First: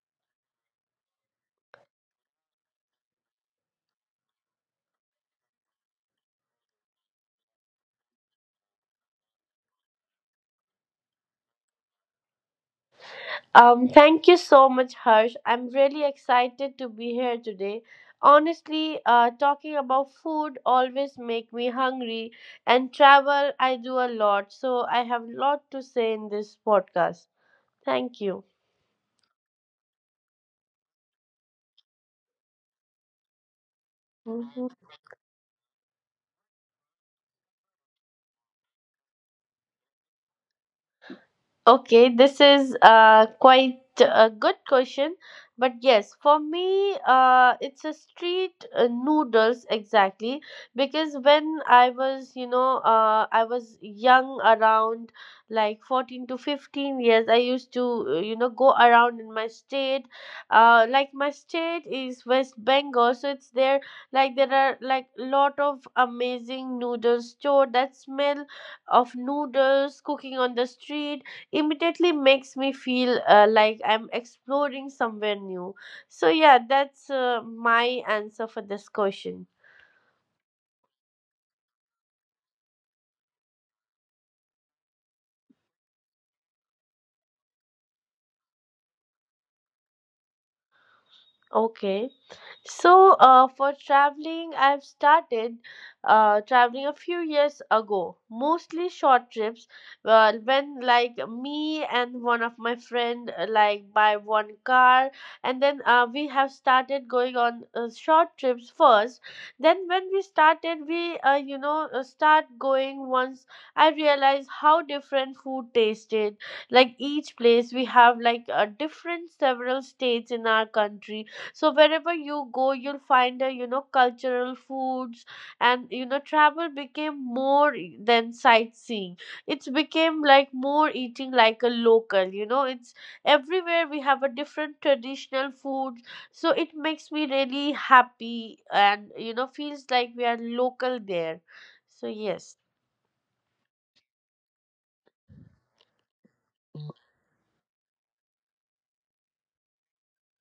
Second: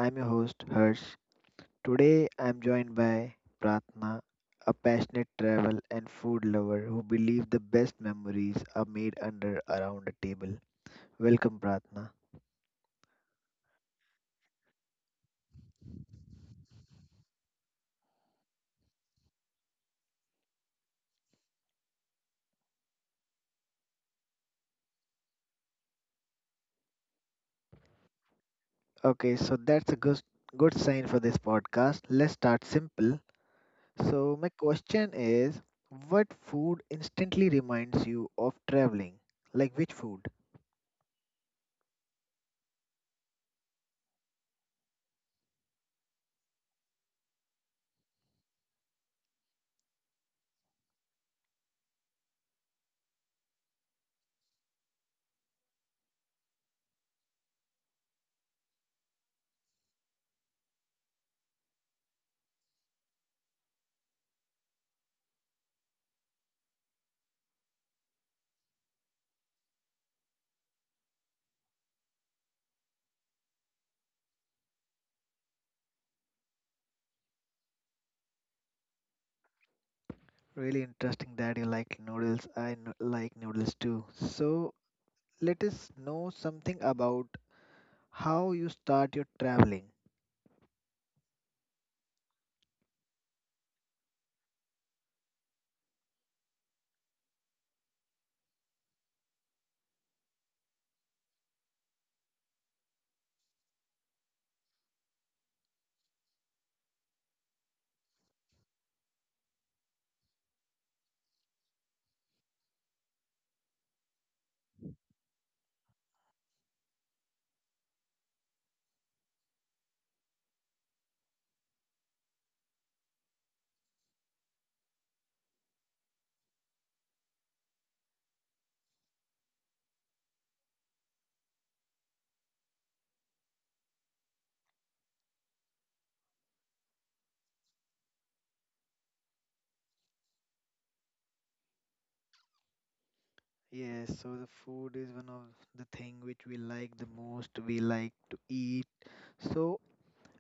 I'm your host, Harsh. Today, I'm joined by Pratna, a passionate travel and food lover who believes the best memories are made under around a table. Welcome, Pratna. Thank you so much, Harsh. I'm really excited to be here today. Honestly, talking about food always make me hungry, and travel I do a lot, so I have a lot to say in this podcast. Thank you. Okay, so that's a good sign for this podcast. Let's start simple. So, my Mhm. question is what food instantly reminds you of traveling? Like which food? Okay, this is quite a good question, but yes, for me, it's a street noodles exactly because when I was, I was young around like 14 to 15 years, I used to, go around in my state. Like my state is West Bengal, so it's there, like there are like lot of amazing noodles store that smell of noodles cooking on the street immediately makes me feel like I'm exploring somewhere new. So, yeah, that's my answer for this question. Really interesting that you like noodles. Like noodles too. So let us know something about how you start your traveling. Okay. So, for traveling, I've started traveling a few years ago, mostly short trips. Well, when like me and one of my friend like buy one car, and then we have started going on short trips first. Then when we started, we start going once I realized how different food tasted. Like each place, we have like a different several states in our country, so wherever you go, you'll find a, you know, cultural foods, and you know travel became more e, than sightseeing. It's became like more eating like a local, you know. It's everywhere we have a different traditional food, so it makes me really happy and you know feels like we are local there, so yes. Yes, so the food is one of the thing which we like the most. We like to eat. So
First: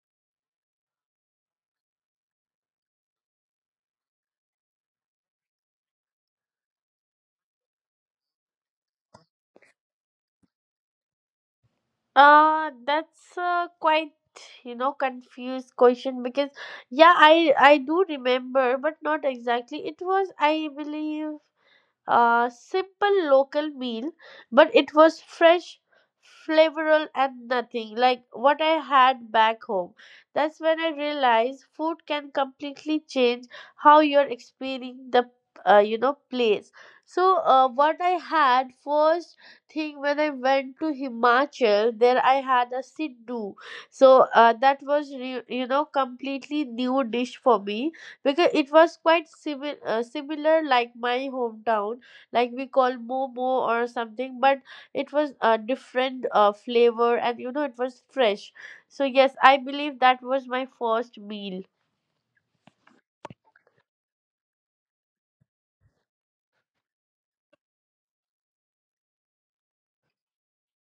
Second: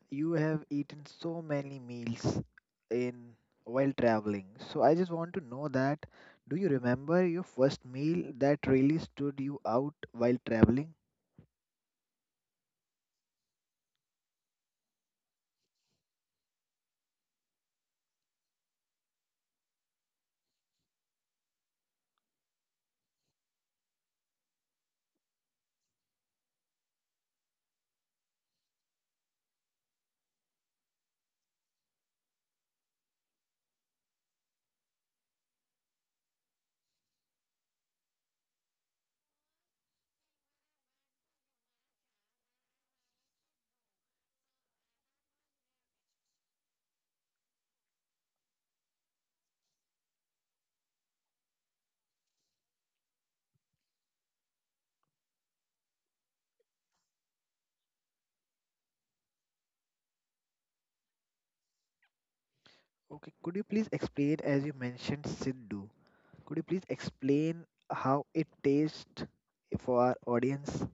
you have eaten so many meals in while traveling. So I just want to know that do you remember your first meal that really stood you out while traveling? That's quite you know confused question because yeah, I do remember but not exactly. It was, I believe, a simple local meal, but it was fresh, flavorful, and nothing like what I had back home. That's when I realized food can completely change how you're experiencing the, you know, place. So what I had first thing when I went to Himachal, there I had a Siddu. So that was you know completely new dish for me because it was quite similar like my hometown, like we call momo or something, but it was a different flavor and you know it was fresh, so yes, I believe that was my first meal. Okay, could you please explain as you mentioned Siddhu? Could you please explain how it tastes for our audience?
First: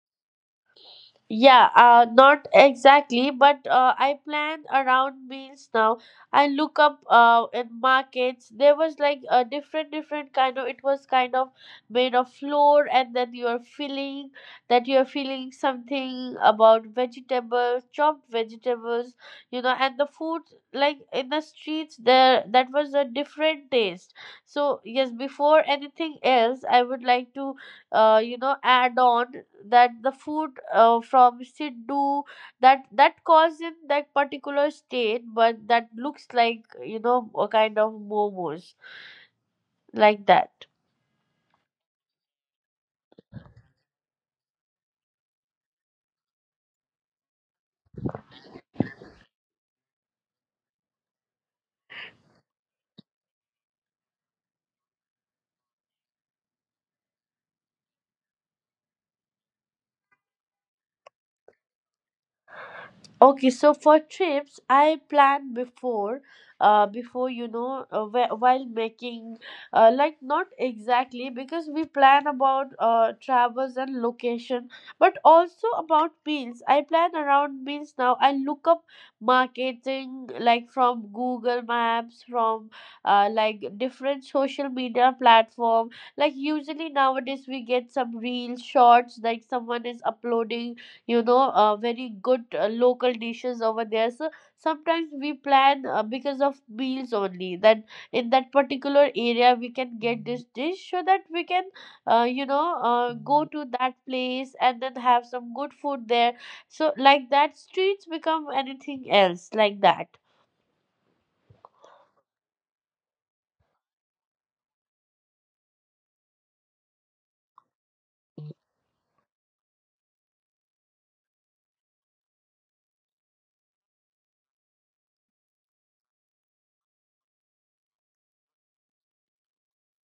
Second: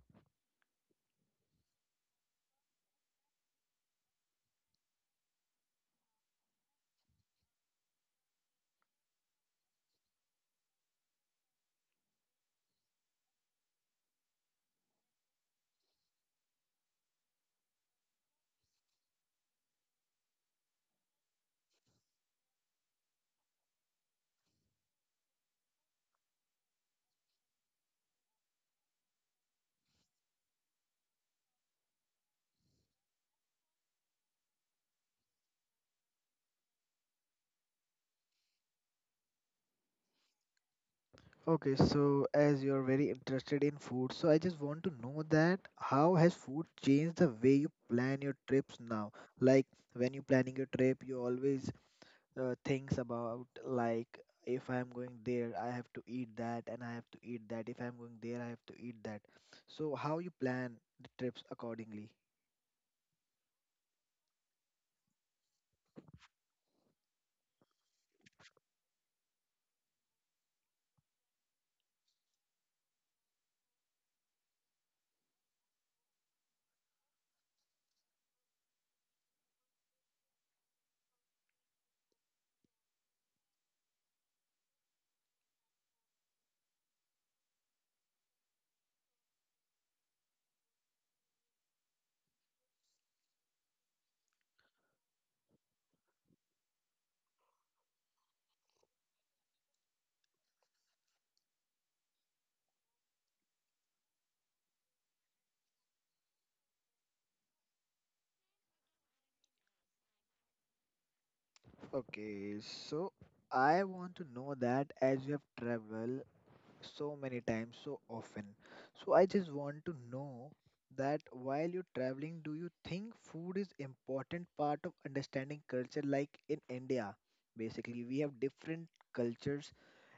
Yeah, not exactly, but I plan around meals now. I look up in markets. There was like a different, different kind of. It was kind of made of flour, and then you are feeling that you are feeling something about vegetables, chopped vegetables, you know, and the food like in the streets there, that was a different taste. So yes, before anything else, I would like to you know add on that the food from Sindhu, that that caused in that particular state, but that looks like you know a kind of momos like that. Okay, so as you're very interested in food, so I just want to know that how has food changed the way you plan your trips now? Like when you're planning your trip, you always thinks about like if I'm going there, I have to eat that and I have to eat that. If I'm going there, I have to eat that. So how you plan the trips accordingly? Okay, so for trips, I plan before, before you know, while making, like not exactly because we plan about travels and location, but also about meals. I plan around meals now. I look up marketing like from Google Maps, from like different social media platform. Like usually nowadays we get some real shorts, like someone is uploading, you know, very good local dishes over there, so sometimes we plan because of meals only, that in that particular area we can get this dish, so that we can, go to that place and then have some good food there, so like that streets become anything else like that. Okay, so I want to know that as you have traveled so many times, so often. So I just want to know that while you're traveling, do you think food is important part of understanding culture? Like in India, basically we have different cultures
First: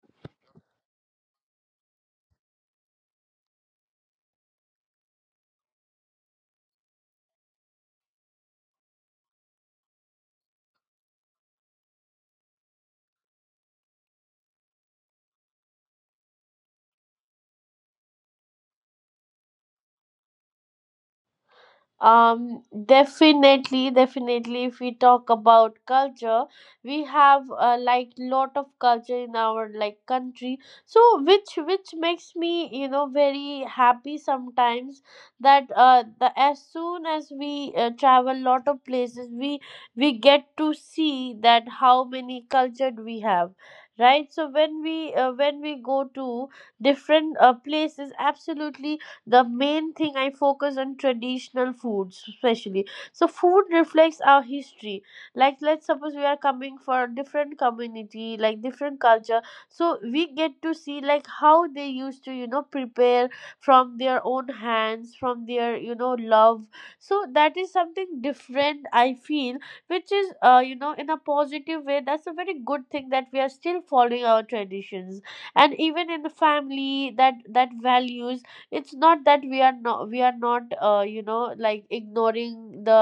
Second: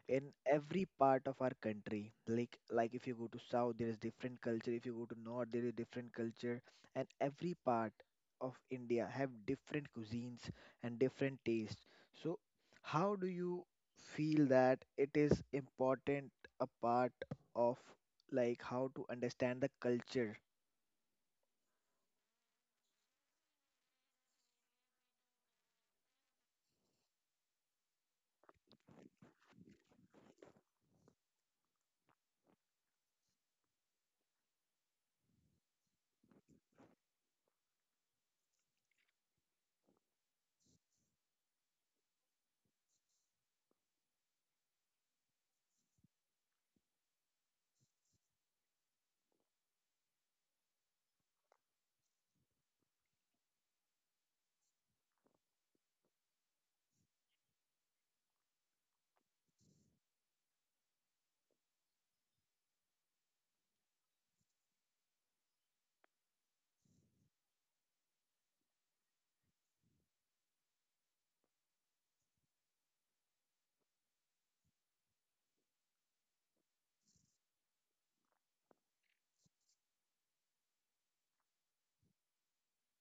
in every part of our country, like if you go to south there is different culture, if you go to north there is different culture, and every part of India have different cuisines and different tastes. So how do you feel that it is important a part of like how to understand the culture? Definitely, definitely. If we talk about culture, we have like lot of culture in our like country. So which makes me you know very happy sometimes that the as soon as we travel lot of places, we get to see that how many culture we have. Right, so when we go to different places, absolutely the main thing I focus on traditional foods especially. So food reflects our history, like let's suppose we are coming for a different community, like different culture, so we get to see like how they used to you know prepare from their own hands, from their you know love, so that is something different I feel, which is, you know, in a positive way. That's a very good thing that we are still following our traditions and even in the family that values. It's not that we are not, we are not, you know, like ignoring the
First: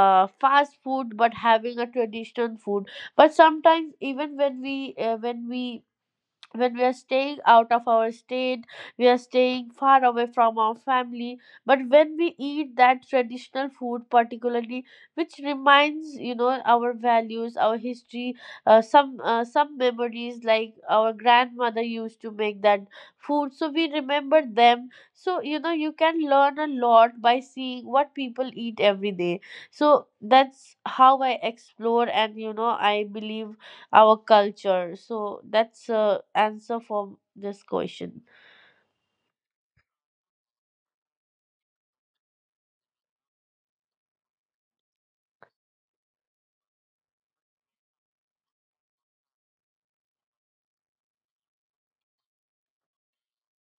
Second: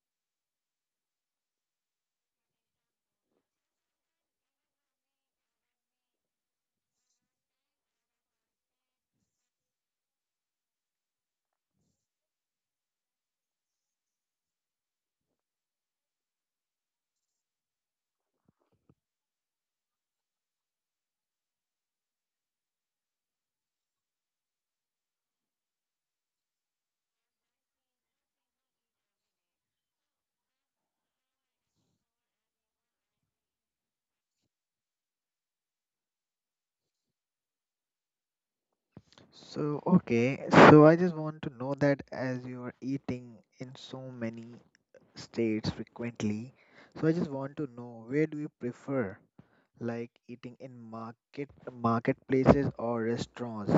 fast food, but having a traditional food. But sometimes even when we when we when we are staying out of our state, we are staying far away from our family. But when we eat that traditional food, particularly, which reminds you know our values, our history, some memories like our grandmother used to make that food, so we remember them. So you know you can learn a lot by seeing what people eat every day. So that's how I explore, and you know I believe our culture, so that's a answer for this question. So, okay, so I just want to know that as you are eating in so many states frequently. So I just want to know where do you prefer like eating in marketplaces or restaurants?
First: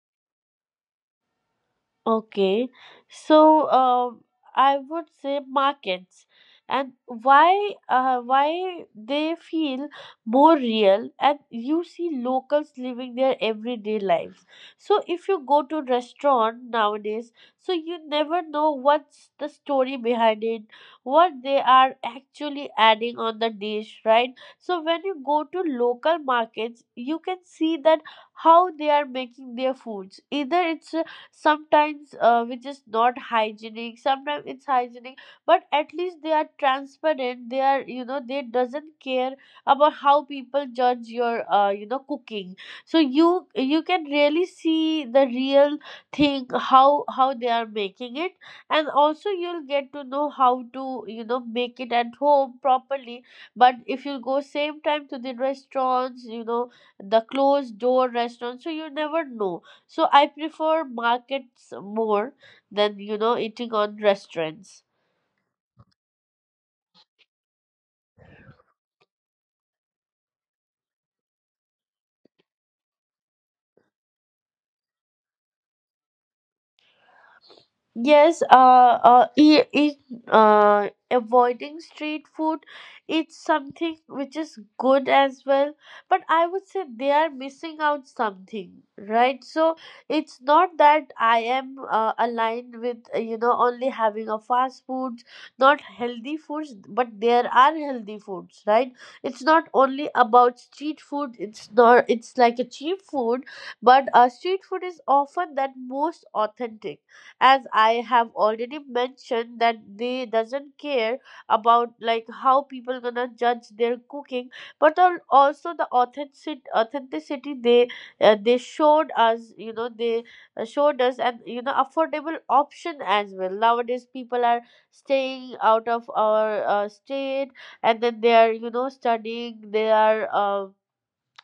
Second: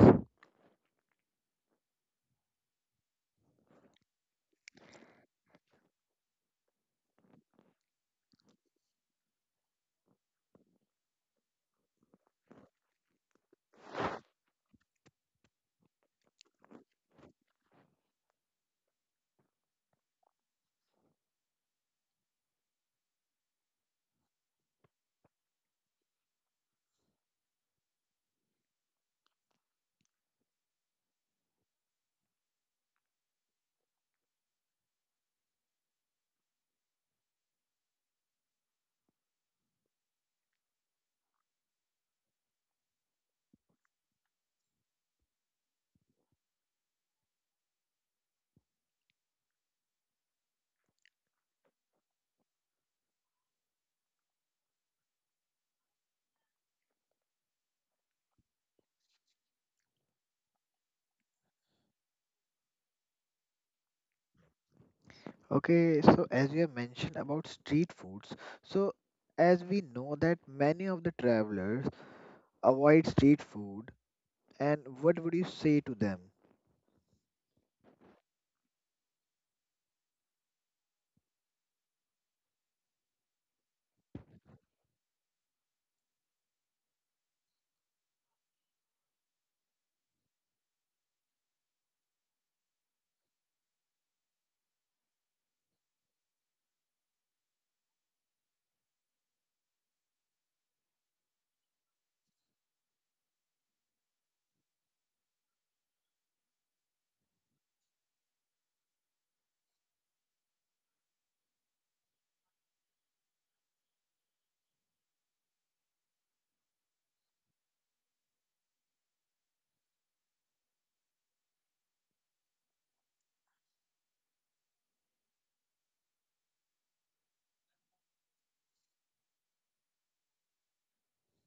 Okay, so I would say markets. And why they feel more real, and you see locals living their everyday lives. So if you go to restaurant nowadays, so you never know what's the story behind it, what they are actually adding on the dish, right? So when you go to local markets, you can see that how they are making their foods. Either it's a sometimes which is not hygienic, sometimes it's hygienic, but at least they are transparent. They are, you know, they doesn't care about how people judge your, you know, cooking. So you can really see the real thing, how they are making it, and also you'll get to know how to you know make it at home properly. But if you go same time to the restaurants, you know, the closed door restaurant, so you never know. So I prefer markets more than you know eating on restaurants. Okay, so as you have mentioned about street foods, so as we know that many of the travelers avoid street food, and what would you say to them? Yes, uh, uh, e- e- Avoiding street food, it's something which is good as well. But I would say they are missing out something, right? So it's not that I am aligned with, you know, only having a fast foods, not healthy foods, but there are healthy foods, right? It's not only about street food, it's not, it's like a cheap food, but street food is often that most authentic, as I have already mentioned, that they doesn't care about like how people gonna judge their cooking, but also the authentic authenticity they, they showed us, you know, they showed us, and you know affordable option as well. Nowadays people are staying out of our state, and then they are you know studying, they are,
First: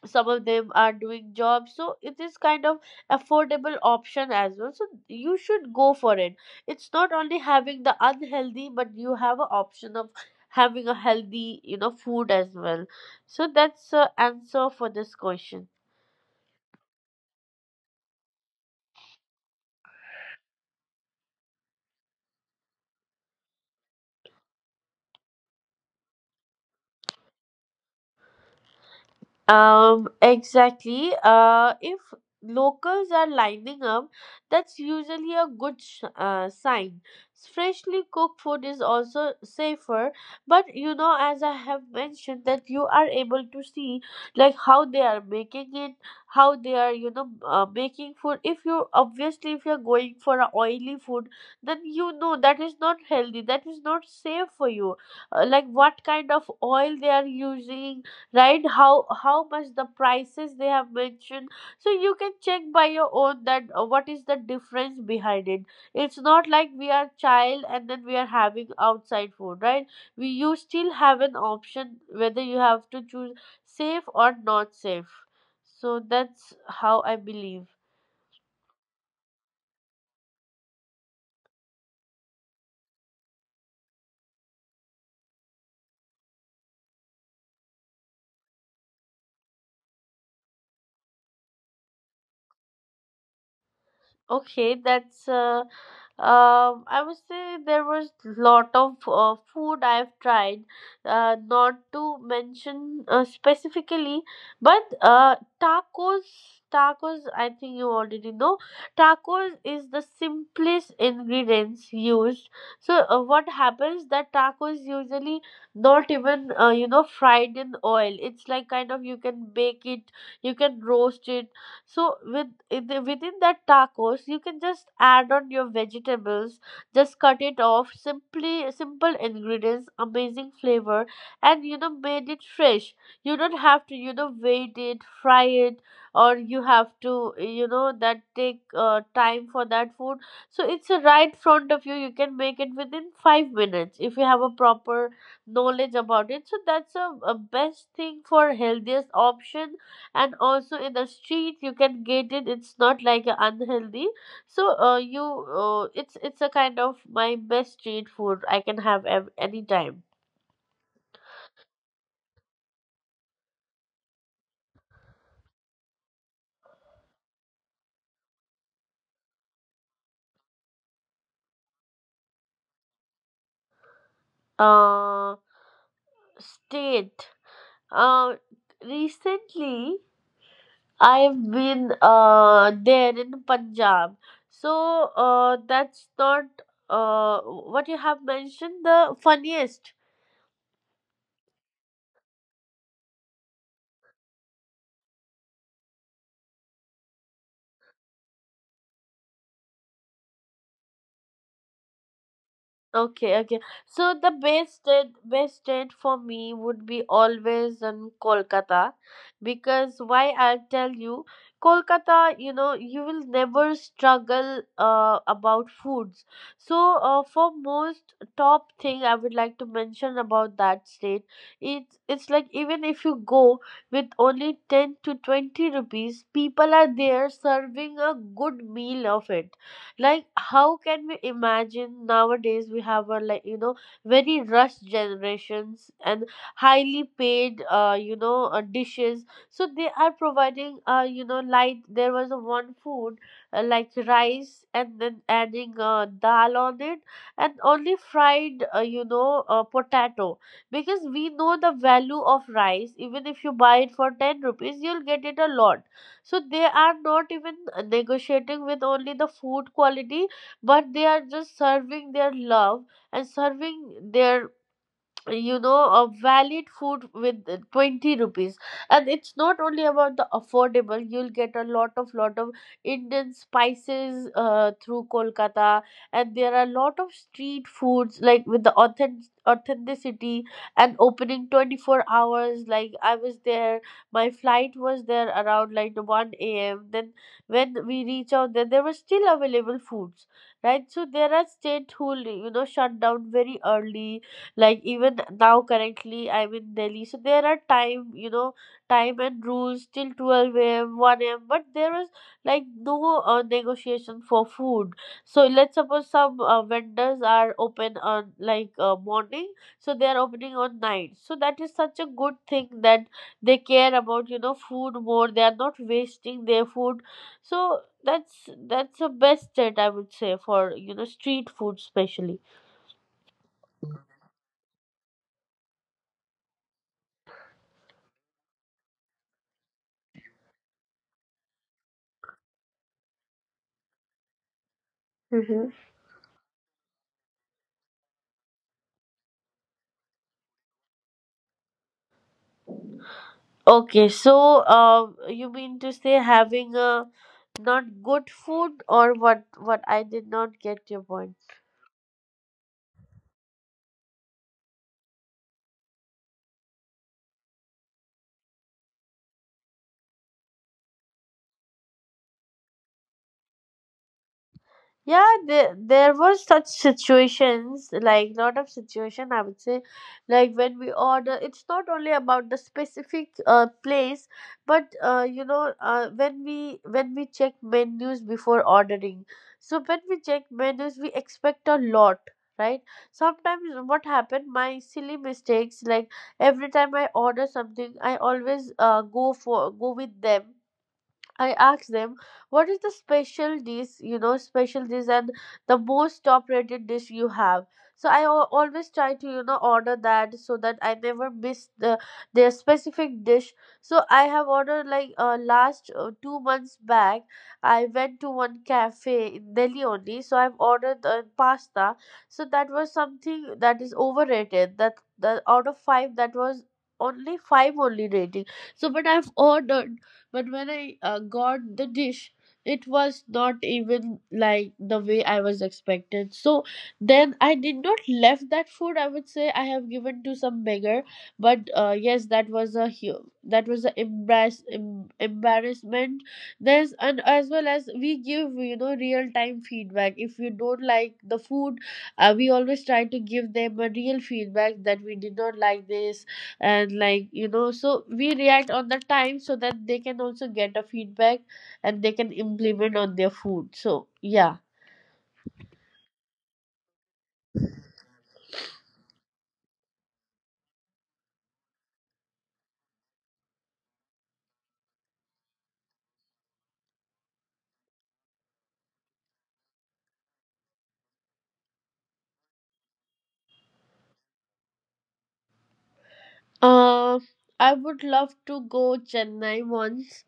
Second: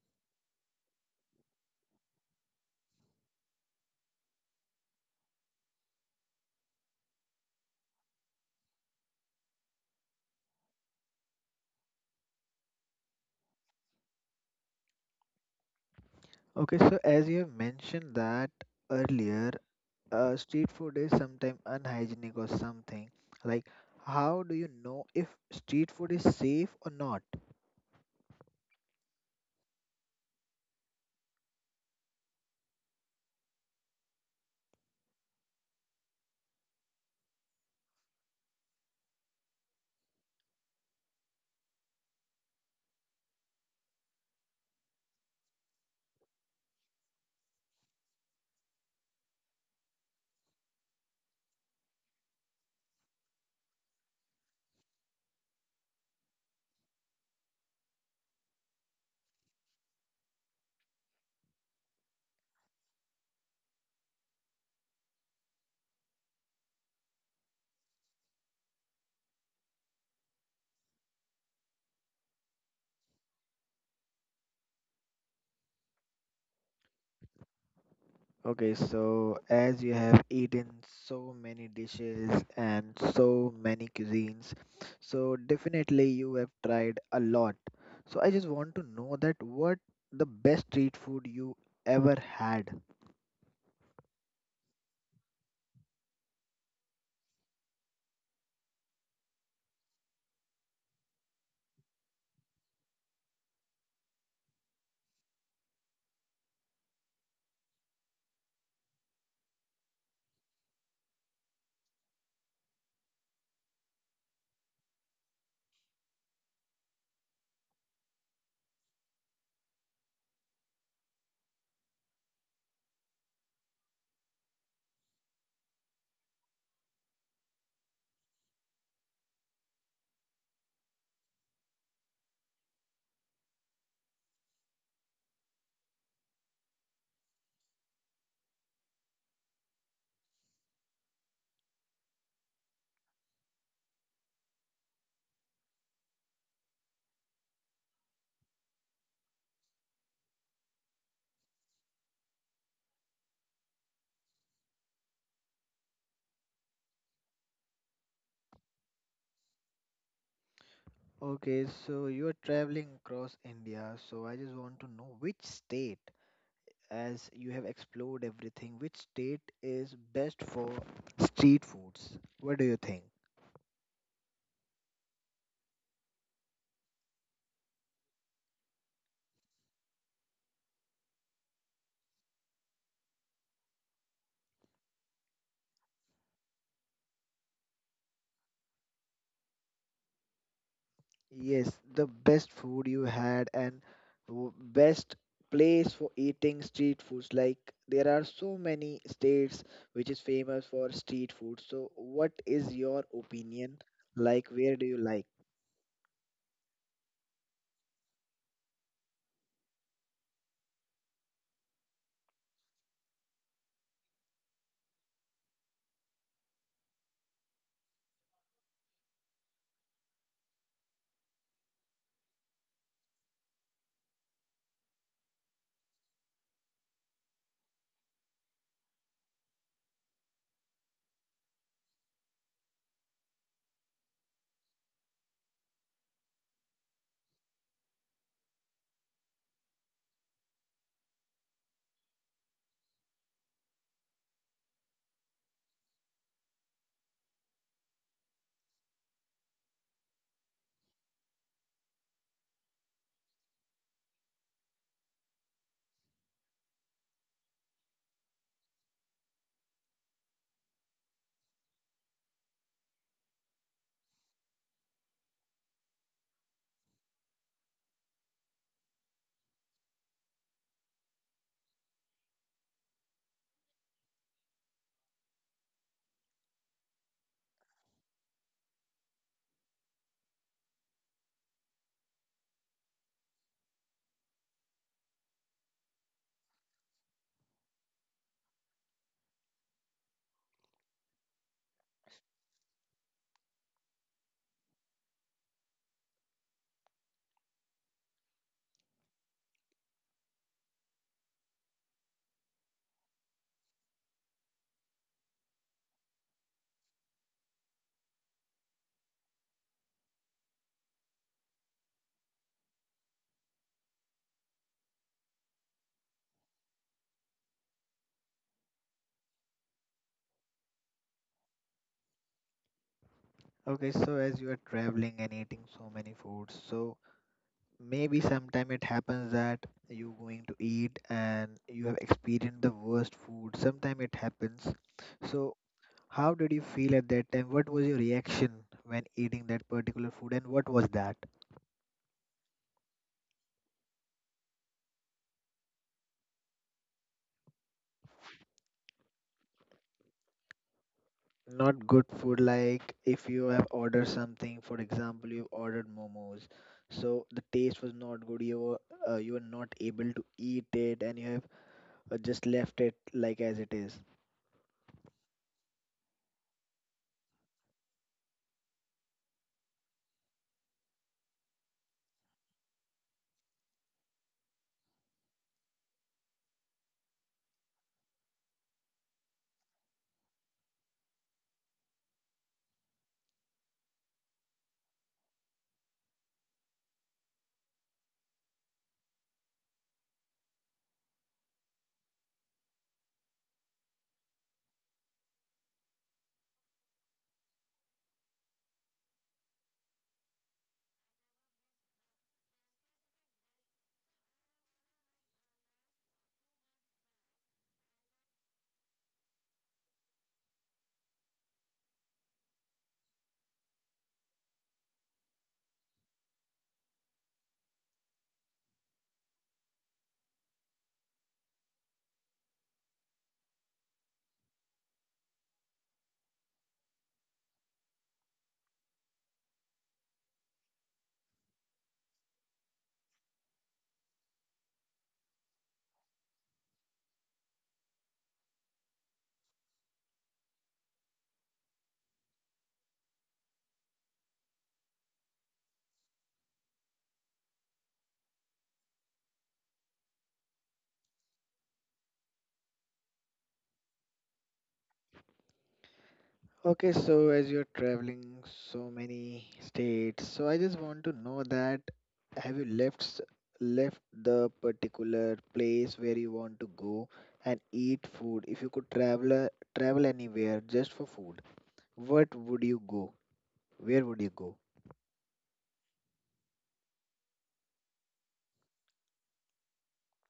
some of them are doing jobs, so it is kind of affordable option as well, so you should go for it. It's not only having the unhealthy, but you have an option of having a healthy you know food as well, so that's the answer for this question. Okay, so as you have mentioned that earlier, street food is sometimes unhygienic or something. Like, how do you know if street food is safe or not? Exactly. If locals are lining up, that's usually a good sign. Freshly cooked food is also safer, but you know, as I have mentioned, that you are able to see like how they are making it, how they are, you know, making food. If you obviously, if you're going for a oily food, then you know that is not healthy, that is not safe for you. Like what kind of oil they are using, right? How much the prices they have mentioned, so you can check by your own that what is the difference behind it. It's not like we are child and then we are having outside food, right? We, you still have an option whether you have to choose safe or not safe, so that's how I believe. Okay, so as you have eaten so many dishes and so many cuisines, so definitely you have tried a lot. So I just want to know that what the best street food you ever had. Okay, that's I would say there was lot of food I've tried, not to mention specifically, but tacos. Tacos, I think you already know. Tacos is the simplest ingredients used. So what happens that tacos usually not even, you know, fried in oil. It's like kind of you can bake it, you can roast it, so within that tacos, you can just add on your vegetables, just cut it off, simply simple ingredients, amazing flavor, and you know made it fresh. You don't have to you know wait it, fry it, or you have to you know that take time for that food. So it's right front of you. You can make it within 5 minutes if you have a proper knowledge about it. So that's a best thing for healthiest option, and also in the street you can get it. It's not like a unhealthy. So you it's a kind of my best street food I can have anytime. Okay, so you are traveling across India, so I just want to know which state, as you have explored everything, which state is best for street foods? What do you think? uh State. uh Recently I've been there in Punjab. So that's not what you have mentioned, the funniest. Yes, the best food you had and best place for eating street foods. Like there are so many states which is famous for street food. So what is your Okay, okay. opinion? So the Like where do you like? best date for me would be always in Kolkata, because why I'll tell you, Kolkata, you know, you will never struggle about foods. So for most top thing I would like to mention about that state, it's like even if you go with only 10 to 20 rupees, people are there serving a good meal of it. Like how can we imagine nowadays we have a, like, you know, very rushed generations and highly paid you know dishes. So they are providing, you know, light. There was a one food, like rice and then adding dal on it and only fried you know potato. Because we know the value of rice. Even if you buy it for 10 rupees, you'll get it a lot. So they are not even negotiating with only the food quality, but they are just serving their love and serving their, you know, a valid food with 20 rupees. And it's not only about the affordable, you'll get a lot of Indian spices through Kolkata. And there are a lot of street foods like with the authenticity, and opening 24 hours. Like I was there, my flight was there around like 1 a.m., then when we reach out there, there were still available foods, right? So there are states who, you know, shut down very early. Like even now, currently I'm in Delhi, so there are time, you know, time and rules till 12 a.m., 1 a.m. But there was like no negotiation for food. So let's suppose some vendors are open on like morning, so they are opening on night. So that is such a good thing, that they care about, you know, food more. They are not wasting their food. So that's the best that I would say for, you know, street food especially. Okay, so as you are traveling and eating so many foods, so maybe sometime it happens that you going to eat and you have experienced the worst food. Sometime it happens. So Mhm. how did you feel at that time? What was your reaction when eating that particular food and what was that? Okay, so you mean to say having a not good food or what? What, I did not get your point. Not good food, like if you have ordered something, for example, you ordered momos, so the taste was not good, you were not able to eat it and you have just left it like as it is. Yeah, there were such situations, like lot of situation I would say. Like when we order, it's not only about the specific place, but you know when we check menus before ordering. So when we check menus, we expect a lot, right? Sometimes what happened, my silly mistakes, like every time I order something, I always go with them. I asked them what is the special dish, you know, special dish and the most top rated dish you have. So I always try to, you know, order that so that I never miss the their specific dish. So I have ordered like last 2 months back. I went to one cafe in Delhi only. So I've ordered pasta. So that was something that is overrated. That the out of five, that was only five only rating. So but I've ordered, but when I got the dish, it was not even like the way I was expected. So then I did not left that food. I would say I have given to some beggar. But yes, that was a that was a embarrassment. There's, and as well as we give, you know, real time feedback. If you don't like the food, we always try to give them a real feedback that we did not like this. And like, you know, so we react on the time so that they can also get a feedback and they can implement on their food. So yeah. Okay, so as you're traveling so many states, so I just want to know that have you left the particular place where you want to go and eat food? If you could travel anywhere just for food, what would you go? Where would you go? Uh, I would love to go Chennai once,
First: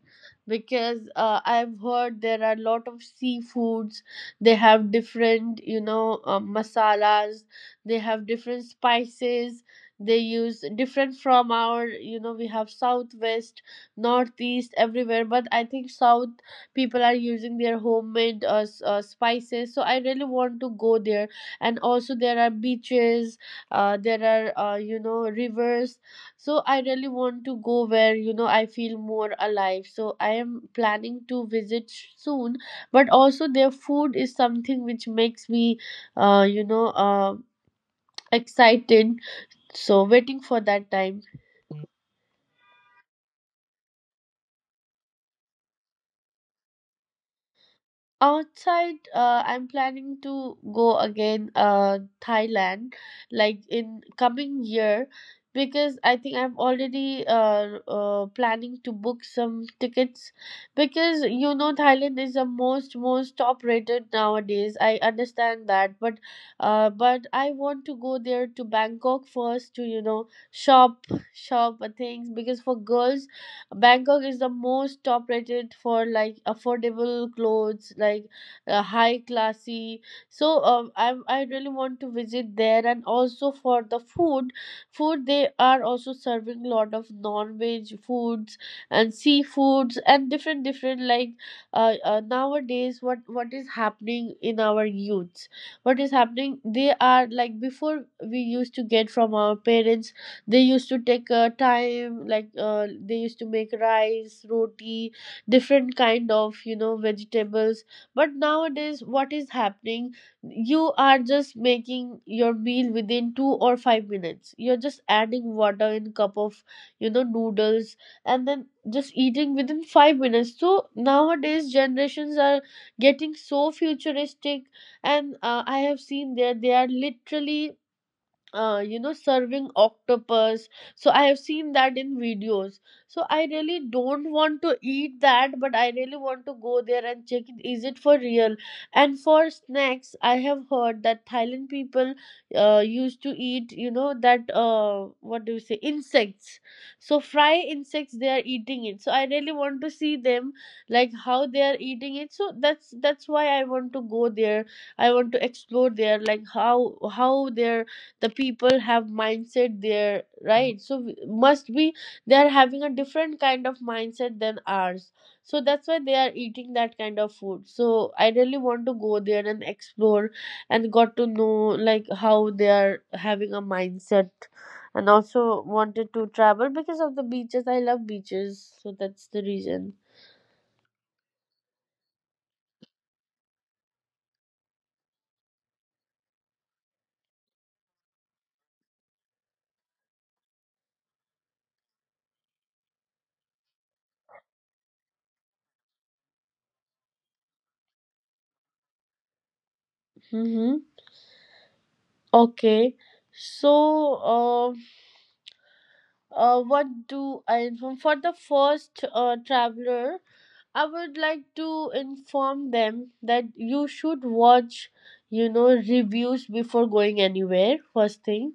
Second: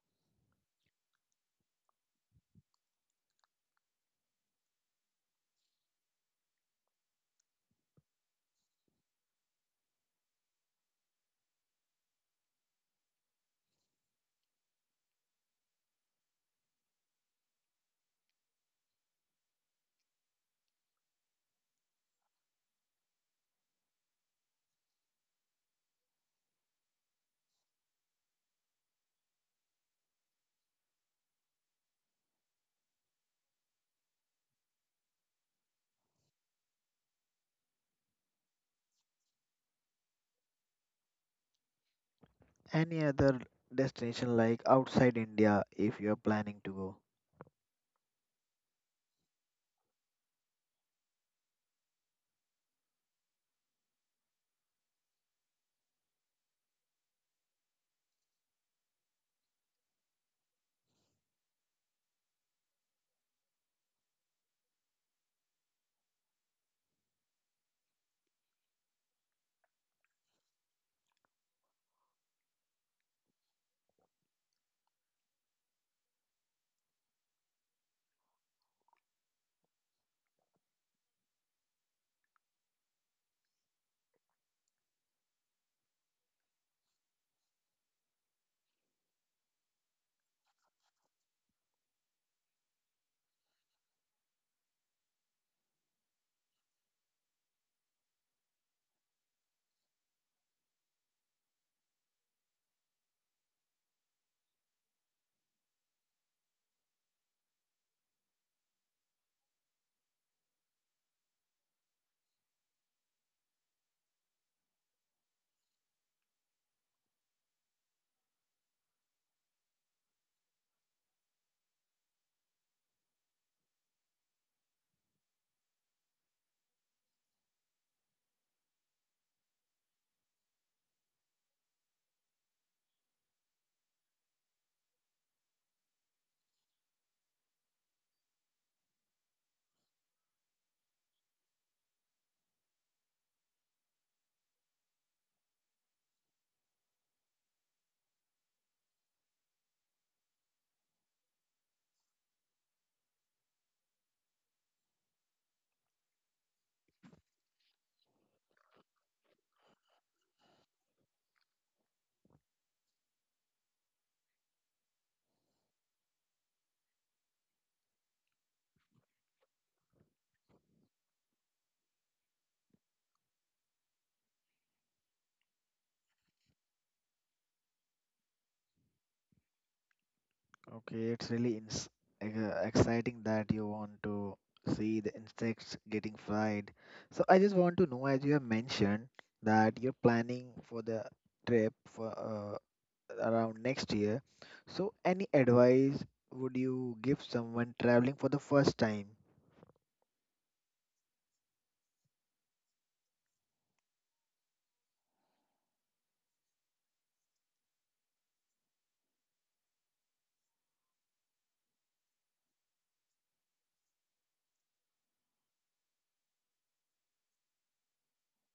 because I've heard there are a lot of seafoods. They have different, you know, masalas. They have different spices. They use different from our, you know, we have southwest, northeast, everywhere. But I think south people are using their homemade spices. So I really want to go there. And also there are beaches. There are, you know, rivers. So I really want to go where, you know, I feel more alive. So I am planning to visit soon, but also their food is something which makes me, you know, excited. So waiting for that time. Any other destination like outside India if you're planning to go? Outside, I'm planning to go again, Thailand, like in coming year, because I think I'm already planning to book some tickets, because you know Thailand is the most top rated nowadays. I understand that, but but I want to go there to Bangkok first to, you know, shop things, because for girls Bangkok is the most top rated for like affordable clothes, like high classy. So I really want to visit there, and also for the food. Food, they are also serving lot of non-veg foods and seafoods and different different like, nowadays what is happening in our youths, what is happening, they are like before we used to get from our parents. They used to take time, like they used to make rice, roti, different kind of, you know, vegetables. But nowadays, what is happening? You are just making your meal within 2 or 5 minutes. You're just adding water in cup of, you know, noodles and then just eating within 5 minutes. So nowadays, generations are getting so futuristic. And I have seen that they are literally you know, serving octopus. So I have seen that in videos. So I really don't want to eat that, but I really want to go there and check it. Is it for real? And for snacks, I have heard that Thailand people used to eat, you know, that what do you say, insects. So fry insects, they are eating it. So I really want to see them, like how they are eating it. So that's why I want to go there. I want to explore there, like how their the people have mindset there, right? So we- must be they are having a different kind of mindset than ours, so that's why they are eating that kind of food. So I really want to go there and explore and got to know like how they are having a mindset. And also wanted to travel because of the beaches. I love beaches, so that's the reason. Okay, it's really like, exciting that you want to see the insects getting fried. So I just want to know, as you have mentioned, that you're planning for the trip for around next year. So any advice would you give someone traveling for the first time? Mm-hmm. Okay, so um what do I inform for the first traveler? I would like to inform them that you should watch, you know, reviews before going anywhere, first thing.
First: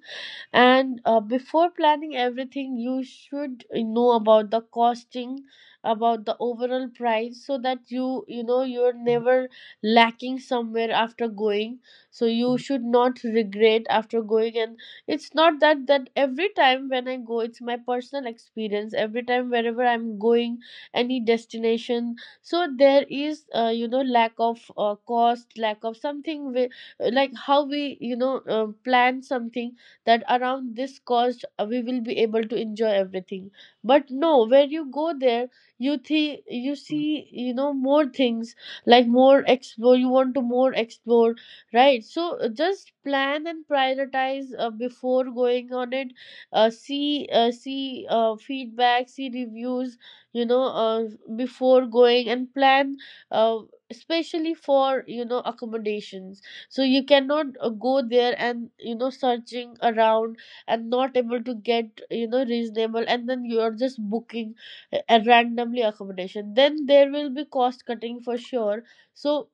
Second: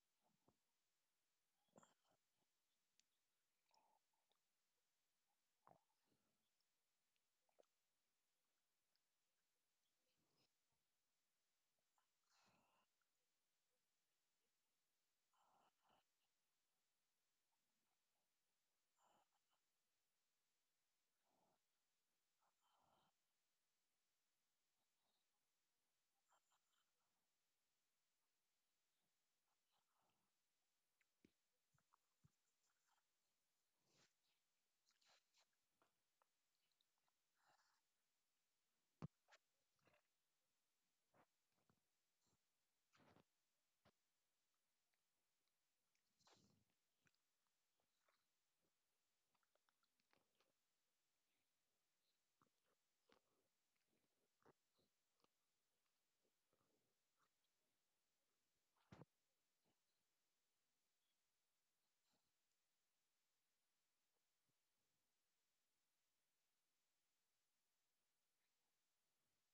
And before planning everything, you should know about the costing, about the overall price, so that you know, you're never lacking somewhere after going. So you should not regret after going. And it's not that every time when I go, it's my personal experience, every time wherever I'm going, any destination, so there is, you know, lack of cost, lack of something, like how we, you know, plan something, that around this cost we will be able to enjoy everything. But no, when you go there, you you see, you know, more things, like more explore you want to more explore, right? So just plan and prioritize before going on it. See feedback, see reviews, you know, before going, and plan, uh, especially for, you know, accommodations. So you cannot go there and, you know, searching around and not able to get, you know, reasonable, and then you are just booking randomly accommodation, then there will be cost cutting for sure. So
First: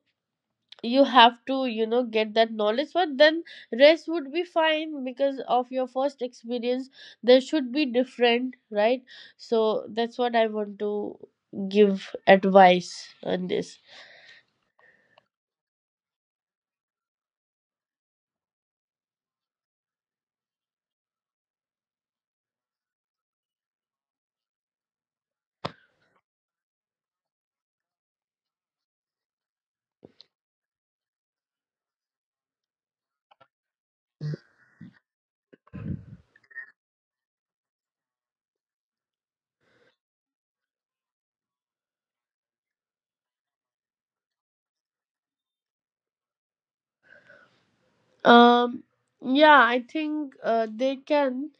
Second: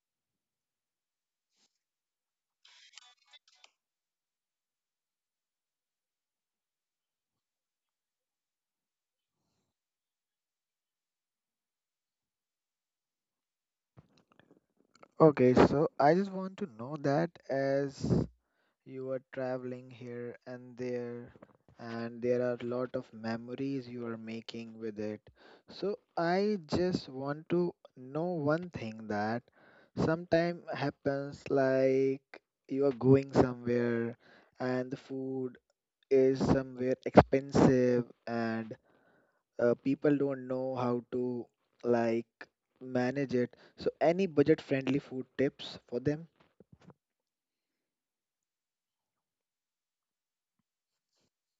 you have to, you know, get that knowledge. But then rest would be fine, because of your first experience there should be different, right? So that's what I want to give advice on this. Okay, so I just want to know that as you are traveling here and there are a lot of memories you are making with it. So I just want to know one thing that sometime happens like you are going somewhere and the food is somewhere expensive and people don't know how to like manage it. So any budget friendly food tips for them? Um, yeah, I think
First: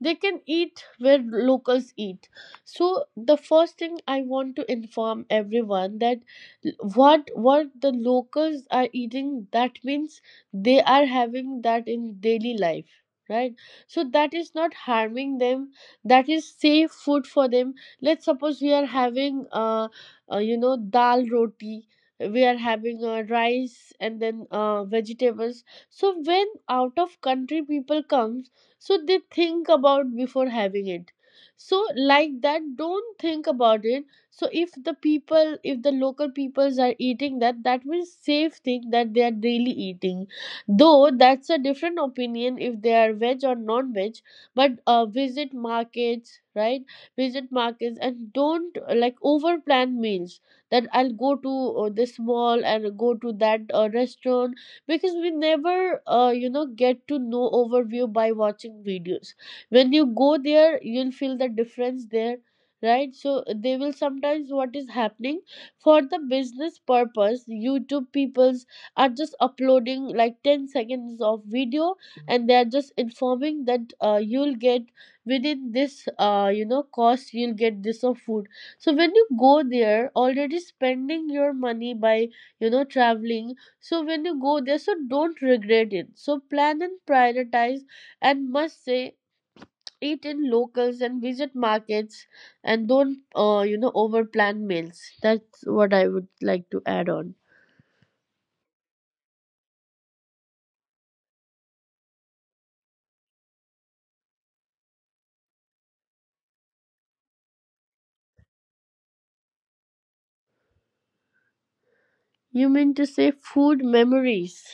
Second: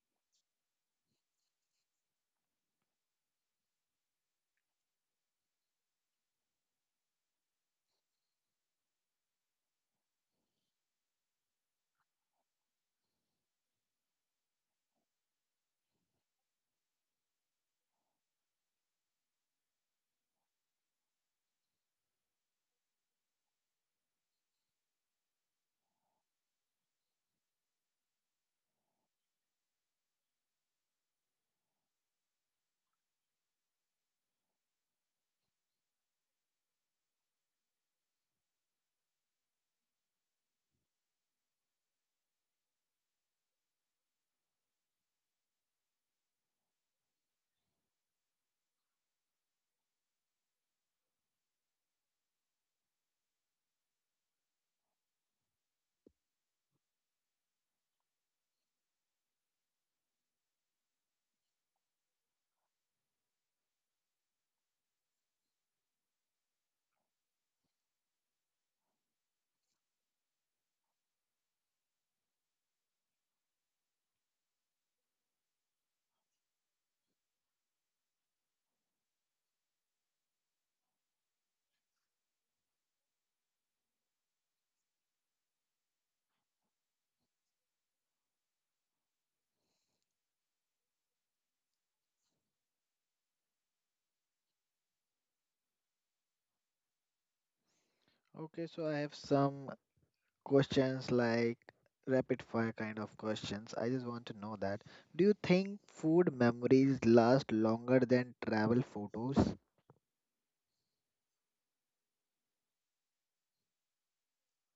they can eat where locals eat. So the first thing I want to inform everyone that what the locals are eating, that means they are having that in daily life, right? So that is not harming them. That is safe food for them. Let's suppose we are having you know dal roti. We are having rice and then vegetables, so when out of country people comes, so they think about before having it, so like that don't think about it. So if the people, if the local peoples are eating that, that means safe thing that they are daily eating, though that's a different opinion if they are veg or non-veg. But visit markets, right? Visit markets and don't like over plan meals, that I'll go to this mall and go to that restaurant, because we never get to know overview by watching videos. When you go there, you'll feel the difference there, right? So they will sometimes, what is happening, for the business purpose YouTube peoples are just uploading like 10 seconds of video, and they are just informing that you'll get within this cost, you'll get this of food. So when you go there, already spending your money by, you know, traveling. So when you go there, so don't regret it. So plan and prioritize, and must say eat in locals and visit markets, and don't over plan meals. That's what I would like to add on. Okay, so I have some questions like rapid fire kind of questions. I just want to know that. Do you think food memories last longer than travel photos? You mean to say food memories?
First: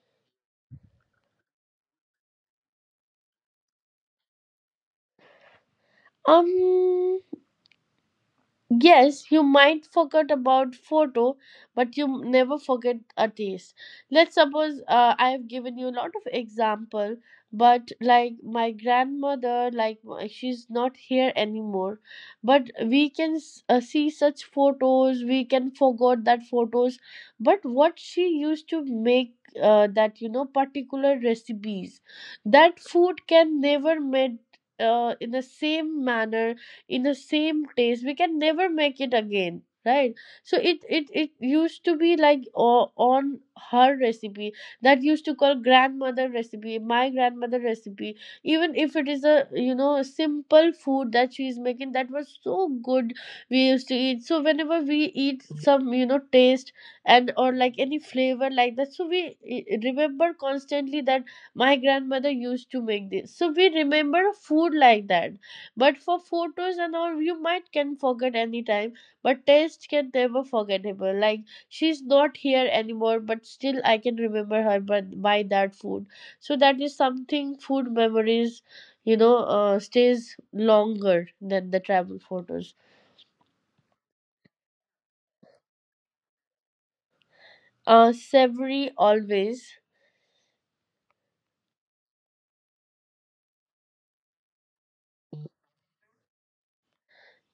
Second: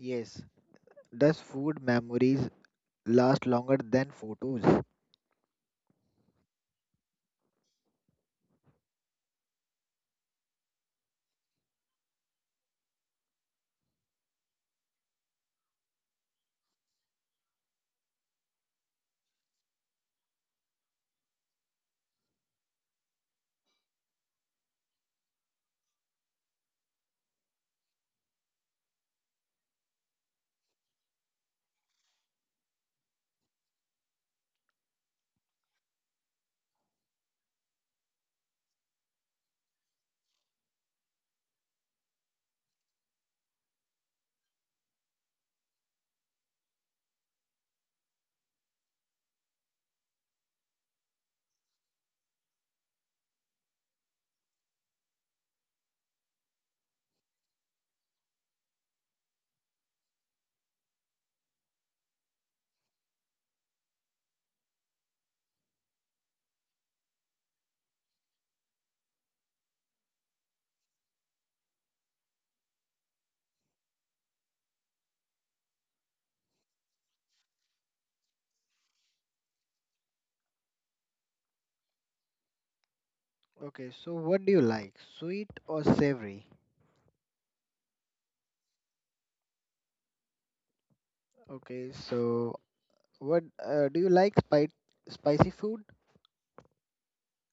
Yes. Does food memories last longer than photos? Um, Yes, you might forget about photo, but you never forget a taste. Let's suppose I have given you a lot of example, but like my grandmother, like she's not here anymore, but we can see such photos. We can forget that photos, but what she used to make, that you know particular recipes, that food can never made in the same manner, in the same taste, we can never make it again, right? So it used to be like, on her recipe, that used to call grandmother recipe, my grandmother recipe. Even if it is a, you know, a simple food that she's making, that was so good. We used to eat, so whenever we eat some, you know, taste, and or like any flavor like that, so we remember constantly that my grandmother used to make this, so we remember a food like that. But for photos and all, you might can forget anytime, but taste can never forgettable. Like she's not here anymore, but still I can remember her by that food. So that is something, food memories, you know, stays longer than the travel photos. Okay, so what do you like? Sweet or savory? Savory always. Okay, so what do you like spicy food?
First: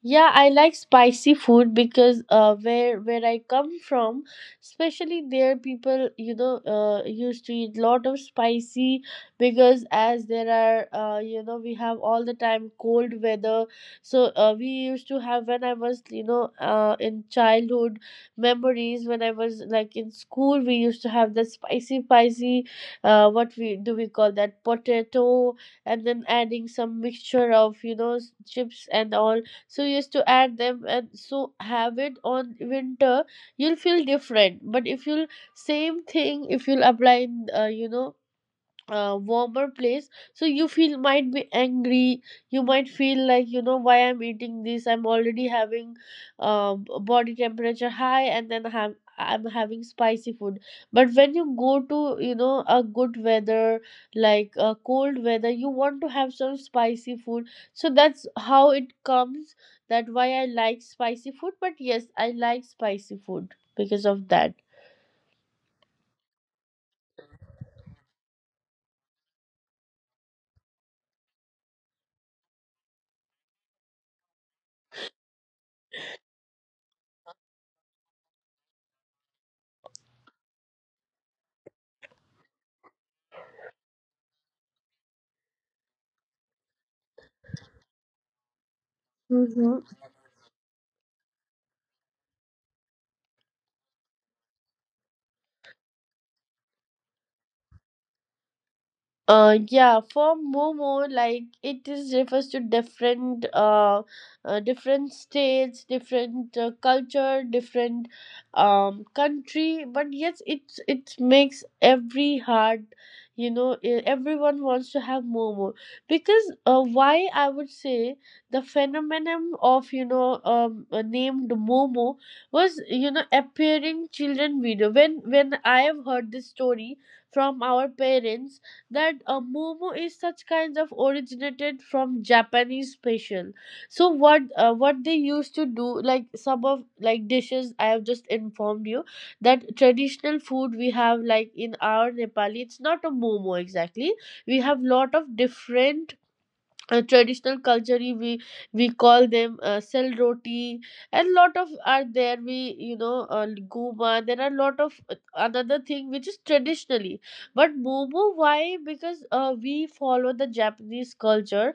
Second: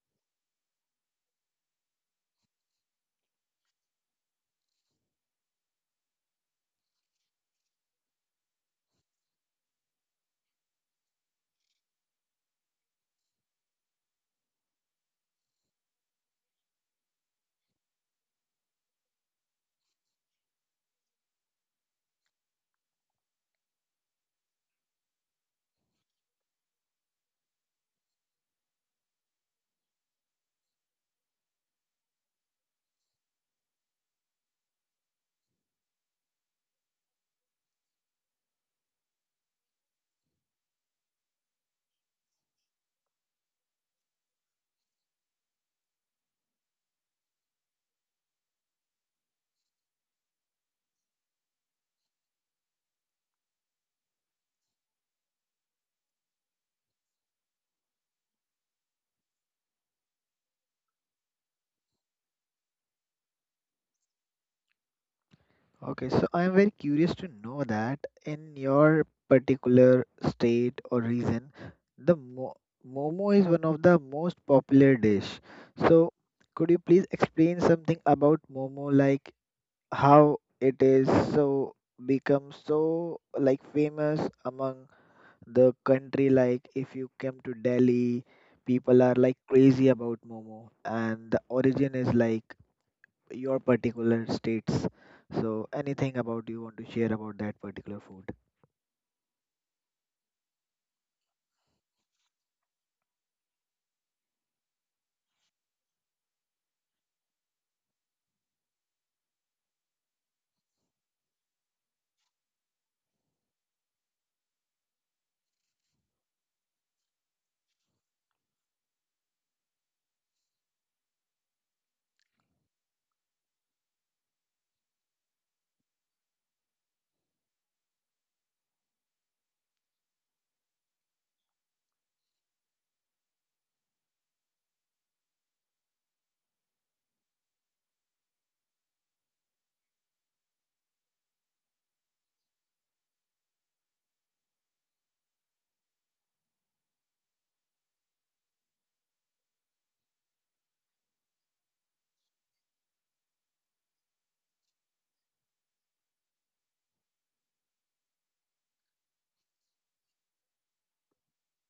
Yeah, I like spicy food because where I come from, especially there, people, you know, used to eat lot of spicy, because as there are we have all the time cold weather. So we used to have, when I was, you know, in childhood memories, when I was like in school, we used to have that spicy spicy, what we do, we call that potato, and then adding some mixture of, you know, chips and all. So you used to add them and so have it on winter, you'll feel different. But if you'll, same thing, if you'll apply in, warmer place, so you feel might be angry, you might feel like, you know, why I'm eating this, I'm already having body temperature high, and then have, I'm having spicy food. But when you go to, you know, a good weather, like cold weather, you want to have some spicy food. So that's how it comes, that why I like spicy food. But yes, I like spicy food because of that. Okay, so I'm very curious to know that in your particular state or region, the mo momo is one of the most popular dish. So could you please explain something about momo, like how it is so become so like famous among the country? Like if you come to Delhi, people are like Mhm. crazy about momo, and the origin is like your particular states. So anything about you want to share about that particular food? Yeah, for Momo, like it is refers to different, different states, different culture, different, country. But yes, it makes every heart, you know, everyone wants to have Momo, because why I would say the phenomenon of, you know, named Momo was, you know, appearing children video, when I have heard this story from our parents, that a momo is such kinds of originated from Japanese special. So what they used to do, like some of like dishes I have just informed you, that traditional food we have, like in our Nepali it's not a momo exactly. We have lot of different traditional culture, we call them sell roti, and lot of are there, we, you know, guma, there are lot of another thing which is traditionally. But momo, why? Because we follow the japanese culture.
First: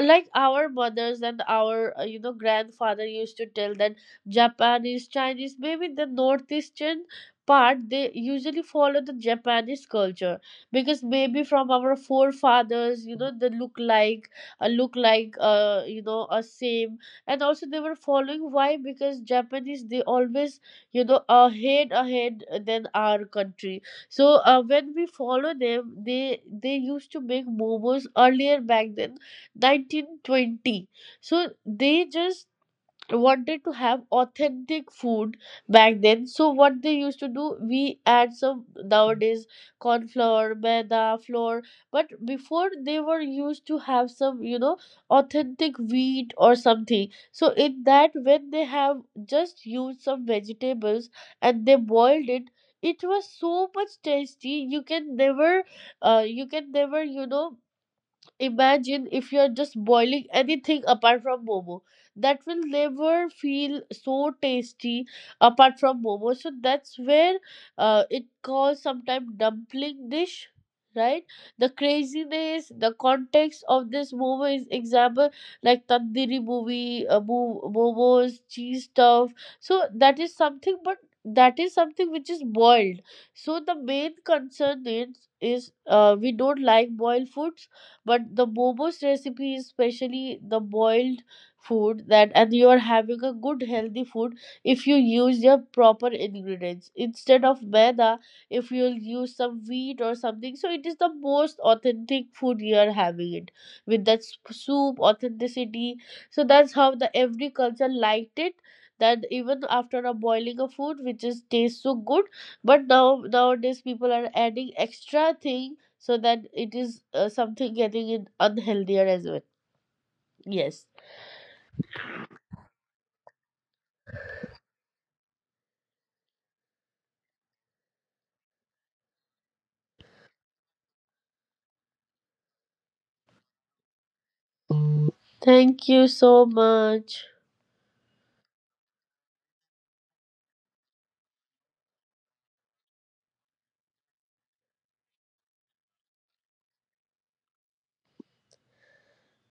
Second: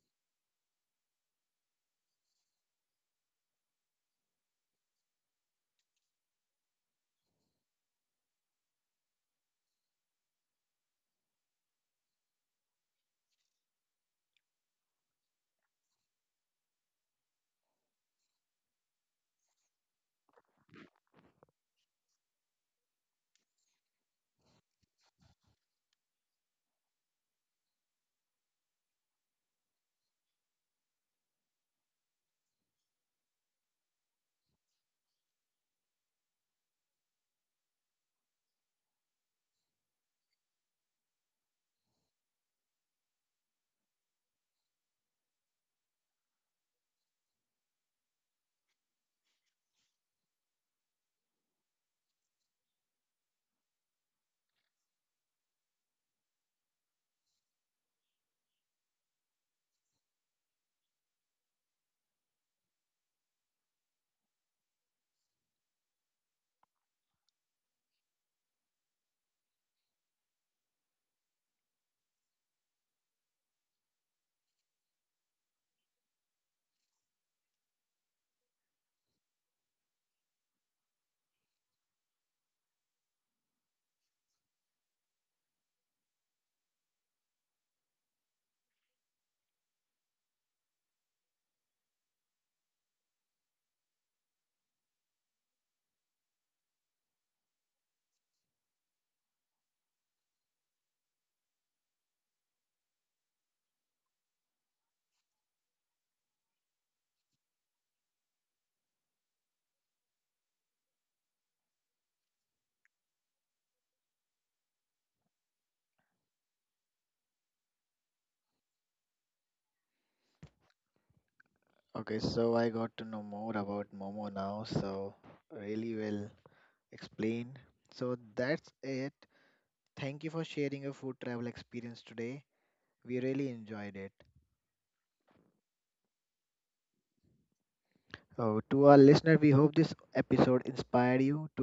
Like our mothers and our, you know, grandfather used to tell that japanese chinese, maybe the northeastern part, they usually follow the japanese culture, because maybe from our forefathers, you know, they look like look like, you know, a same. And also they were following, why? Because japanese, they always, you know, ahead than our country. So when we follow them, they used to make momos earlier back then, 1920. So they just wanted to have authentic food back then. So what they used to do, we add some nowadays corn flour, maida flour. But before, they were used to have some, you know, authentic wheat or something. So in that, when they have just used some vegetables and they boiled it, it was so much tasty. You can never you can never, you know, imagine if you're just boiling anything apart from momo. That will never feel so tasty apart from momo. So that's where it calls sometimes dumpling dish, right? The craziness, the context of this momo is example like tandoori movie, momos, cheese stuff. So that is something, but that is something which is boiled. So the main concern is, we don't like boiled food, but the momos recipe is especially the boiled food that, and you are having a good healthy food. If you use your proper ingredients instead of maida, if you'll use some wheat or something, so it is the most authentic food you are having it, with that soup authenticity. So that's how the every culture liked it, that even after a boiling of food which is tastes so good. But now nowadays people are adding extra thing, so that it is something getting in unhealthier as well. Yes, Okay, so I got to know more about momo now, so really well explained. So that's it. Thank you for sharing your food travel experience today. We really enjoyed it. thank you so much. Oh, to our listener, we hope this episode inspired you